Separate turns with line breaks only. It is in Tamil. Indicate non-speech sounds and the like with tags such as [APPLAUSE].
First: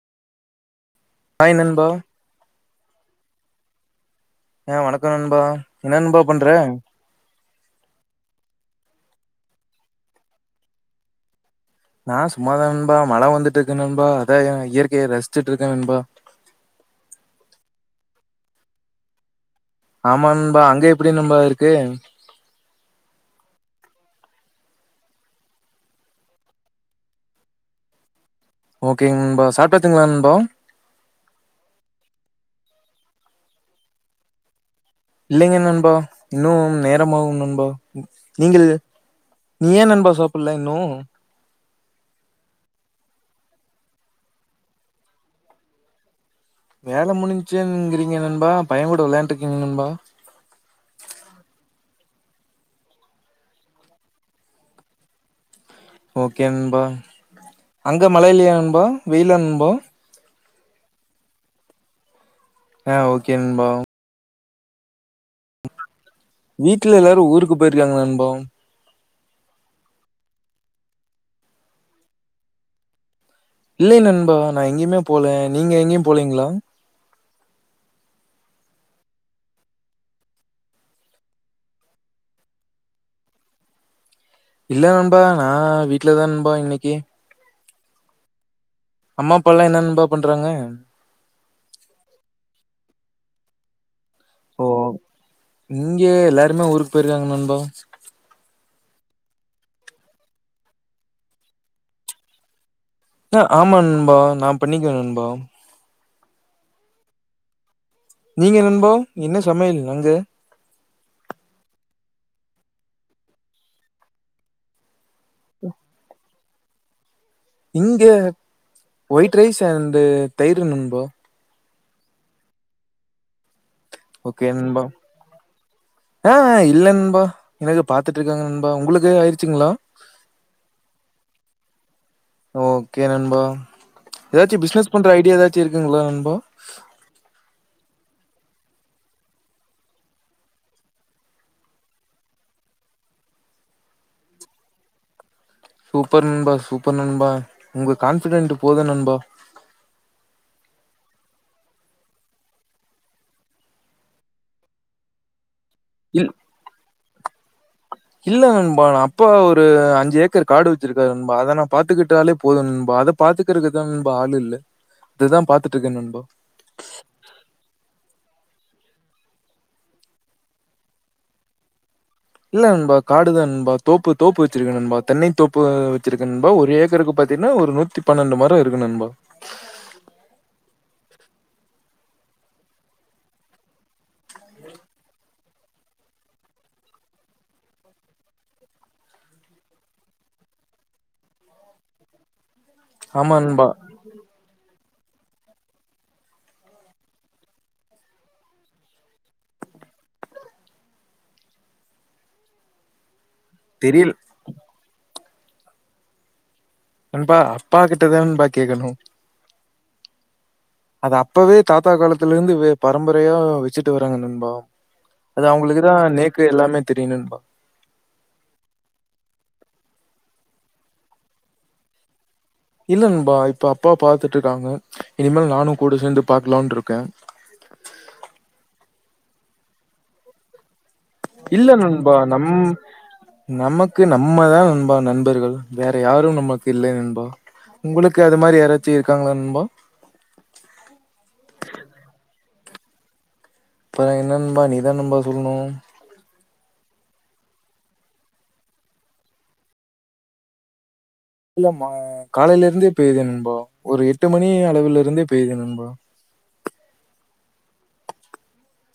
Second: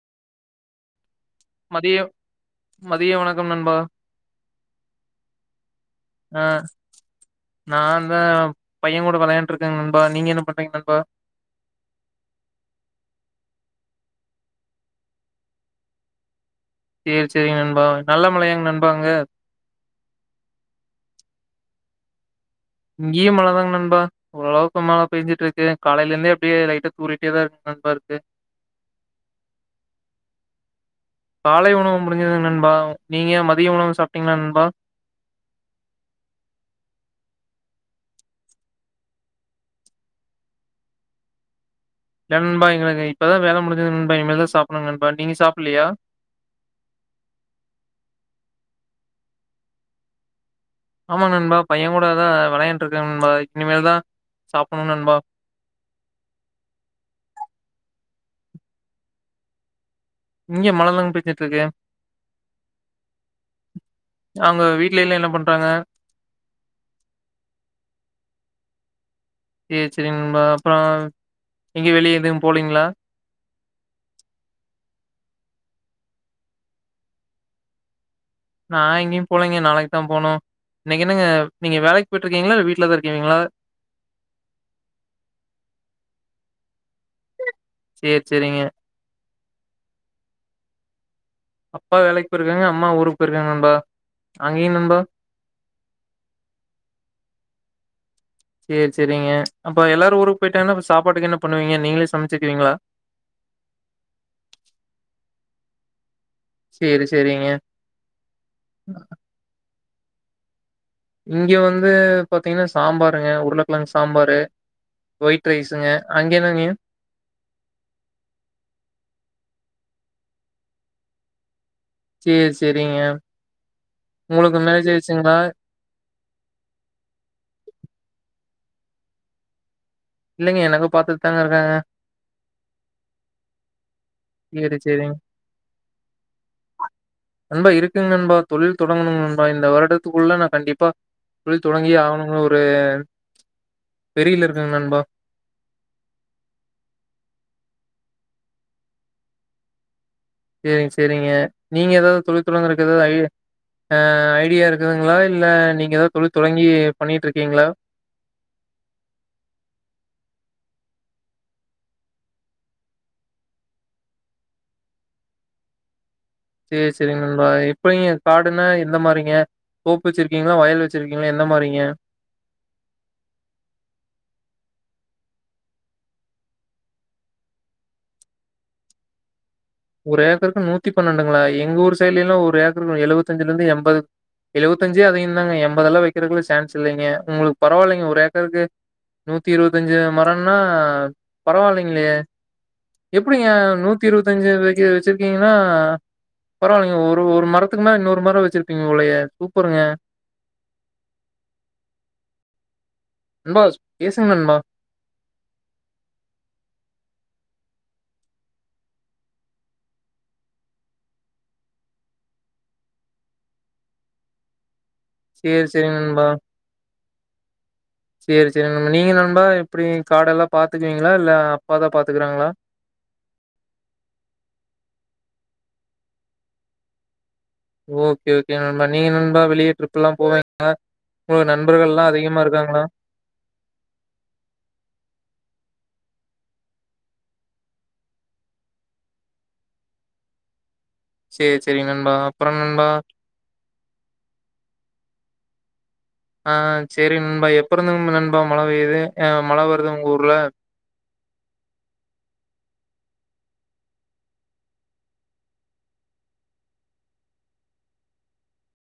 ஹாய் நண்பா
மதிய மதிய வணக்கம் நண்பா
ஆஹ் வணக்கோ நண்பா, என்ன நண்பா
ஆ
பண்ற?
பையங்கூட விளையாண்ட்டு இருக்க நண்பா, நீங்க என்ன பண்றீங்க நண்பா?
நா சும்மாதா நண்பா மழ வந்துட்டு இருக்கு நண்பா அதா இயற்கையை ரசிச்சுட்டு இருக்க நண்பா
சேரி சேரிங்க நண்பா, நல்ல மலையாங் நண்பா அங்க?
ஆமா நண்பா, அங்க எப்டி நண்பா இருக்கு?
இங்கியு மழ தாங் நண்பா ஓரளவுக்கு மழை பேய்ஞ்சிட்டு இருக்கு காலையில இருந்தே அப்டியே லைட்டா தூறிட்டேதா நண்பா இருக்கு
ஓக்கேங் நண்பா சாப்டாச்சிங்களா நண்பா
காலை உணவு முடிஞ்சதுங் நண்பா நீங்க மதிய உணவு சாப்ட்டீங்களா நண்பா
இல்லைங்க நண்பா இன்னும் நேரமாகு நண்பா நீங்கள் நீ ஏ நண்பா சாப்பிடல இன்னு
இல்ல நண்பா எங்களுக்கு இப்பதா வேல முடிஞ்சுதுங் நண்பா இனிமேல் தா சாப்பிடனுங் நண்பா நீங்க சாப்பில்லயா
வேல முடிஞ்சுங்றீங்க நண்பா பையன் கூட விளையாண்ட்ருக்கீங்க நண்பா
ஆம்மா நண்பா பையன் கூடதா விளையண்ட்டுருக்க நண்பா இனிமேல்தா சாப்பிடணு நண்பா
ஓக்கே நண்பா அங்க மழயில்லையா நண்பா வெய்யிலா நண்பா
இங்க மழதாங்க பேஞ்சிட்டு இருக்கு
ஆ ஓக்கே நண்பா
அங்க வீட்லைல்லா என்ன பண்றாங்க
வீட்ல எல்லாரு ஊருக்கு போயிருக்காங்க நண்பா
சேரி சேரிங் நண்பா அப்புறோ எங்க வெளிய எதுவு போலீங்ளா
இல்லை நண்பா நா எங்கயுமே போல நீங்க எங்கயு போலீங்களா
நா எங்கயு போலைங்க நாளைக்கு தா போனு நீங்க என்னங்க நீங்க வேலைக் போயிட்டுருக்கீங்களா இல்ல வீட்ல தா இருக்கீங்களா
இல்ல நண்பா நா வீட்ல தா நண்பா இன்னிக்கி
சேர் சேரிங்க
அம்மா அப்பல்லா என்ன நண்பா பண்றாங்க
அப்பா வேலைக் போய்ருக்காங்க அம்மா ஊருக்கு போயிருக்காங்க நண்பா
ஓ
அங்கேயும் நண்பா?
இங்க எல்லாருமே ஊருக்கு போயிருக்காங்க நண்பா
சேரி சேரிங்க அப்ப எல்லாரு ஊருக்கு போயிட்டாங்னா சாப்பாட்டுக்கு என்ன பண்ணுவீங்க நீங்ளே சமச்சுக்குவீங்ளா
ஆ ஆம்மா நண்பா நா பண்ணிக்குவே நண்பா
சேரி சேரிங்க
நீங்க நண்பா என்ன சமயல் அங்க
இங்க வந்து பாத்தீங்னா சாம்பாருங்க உருளக்கெழங்கு சாம்பாரு ஒயிட் ரைஸ்சுங்க அங் [UNINTELLIGIBLE]
இங்க ஒயிட் ரைஸ் அண்டு தயிரு நண்பா
சேர் சேரிங்க
ஓக்கே நண்பா ஆ அ இல்ல நண்பா எனக்கு பாத்துட்டு இருக்காங்க நண் பா உங்ளுக்கு ஆயிருச்சிங்ளா
இல்லைங்க எனக்கு பாத்துட்டு தாங்க இருக்காங்க
ஏதாச்சு
சரி,
பிஸ்னஸ் பண்ற
சரிங்க.
ஐடியா ஏதாச்சு இருக்குங்ளா நண்பா
நண்பா இருக்குங்க நண்பா. தொழில் தொடங்கணுங் நண்பா இந்த வருடத்துக்குள்ள நா கண்டிப்பா தொழில் தொடங்கியே ஆவுனுங்ற ஒரு வெறில இருக்கங் நண்பா
சூப்பர் நண்பா சூப்பர் நண்பா உங்க கான்பிடென்ட் போது நண்பா
சேரிங் சேரிங்க நீங்க ஏதாவது தொழில் தொடங்றதுக்கு ஏதாவது ஐ ஆ ஐடியா இருக்குதுங்களா இல்ல நீங்க ஏதாவது
இல்
தொழில் தொடங்கி பண்ணிட்டுருக்கீங்களா?
இல்ல நண்பா நா அப்பா ஒரு அஞ்சு ஏக்கர் காடு வச் சிருக்காரு நண்பா அத நா பாத்துக்கிட்டாலே போது நண்பா அத பாத்துக்கிறதுக்குதா நண்பா ஆள் இல்ல அததா பாத்துட்டு இருக்கே நண்பா
சேரி சேரி நண்பா இப்ப இங்க காடுன்னா எந்த மாரிங்க தோப்பு வெச்சிருக்கீங்களா வயல் வெச்சிருக்கீங்களா எந்த மாரிங்க
இல்ல நண்பா காடு தா நண்பா தோப்பு தோப்பு வெச்சிருக்கன் நண்பா தென்னை தோப்பு வெச்சிருக்கன் நண்பா ஒரு ஏக்கருக்கு பாத்தீங்னா ஒரு நூத்தி பன்னெண்டு மரோ இருக்கு நண்பா
ஒரு ஏக்கருக்கு நூத்தி பன்னெண்டுங்களா எங்க ஊர் சைட்லெல்லா ஒரு ஏக்கருக்கு எழுவத்தஞ்ல இருந்து எண்பது எழுவத்தஞ்சு அதயுந்தாங்க எம்பதெல்லா வெக்றதுக்கு சான்ஸ் இல்லைங்க உங்களுக்கு பரவாயில்லைங்க ஒரு ஏக்கருக்கு நூத்தி இருபத்தஞ்சு மரம்னா பரவால்லைங்களேயே
ஆமா
எப்டிங்க
நண்பா.
நூத்தி இருவீத்தஞ்சு வெ [UNINTELLIGIBLE] வெச்சிருக்கீங்கன்னா பரவாயில்லைங்க ஒரு ஒரு மரத்துக்கு மேல இன்னொரு மரோ வெச்சிருப்பீங்க போலயே சூப்பருங்க நண்பா
தெரியல
பேசுங்க நண்பா
நண்பா அப்பா கிட்டதா நண்பா கேக்கணு அது அப்போவே தாத்தா காலத்துலருந்து பரம்பரையா வெச்சுட்டு வராங்க நண்பா அது
சேரி
அவங்களுக்கு
சேரி
தான்
நண்பா
நேக்கு எல்லாமே தெரியும் நண்பா.
சேரி சேரி நண்ப நீங்க நண்பா எப்டி காடெல்லா பாத்துக்குவிங்களா இல்ல அப்பாதா பாத்துக்குறாங்களா
இல்ல நண்பா இப்ப அப்பா பாத்துட்டிருக்காங்க இனிமேல் நானு கூட சேந்து பாக்கலாம்ருக்கே
ஓக்கே ஓக்கே நண்பா நீங்க நண்பா வெளிய ட்ரிப்லா போவீங்களா
இல்ல நண்பா நம் நமக்கு நம்மதா நண்பா நண்பர்கள் வேற யாரும் நம் உனக் இல்லையா நண்பா உங்களுக்கு அது மாரி யாராச்சி இருக்காங்களா நண்பா
செரி செரி நண்பா அப்பறொ நண்பா
இப்ப என்ன நண்பா நீதா நண்பா சொல்லணு
ஆ செரி நண்பா எப்ப இருந்து நண் நண்பா மழ பெய்து அஹ் மழ வருது உங்க ஊர்ல
இல்ல மா காலையில இருந்தே பேயுதே நண்பா ஒரு எட்டு மணி அளவுல இருந்தே பெயுதே நண்பா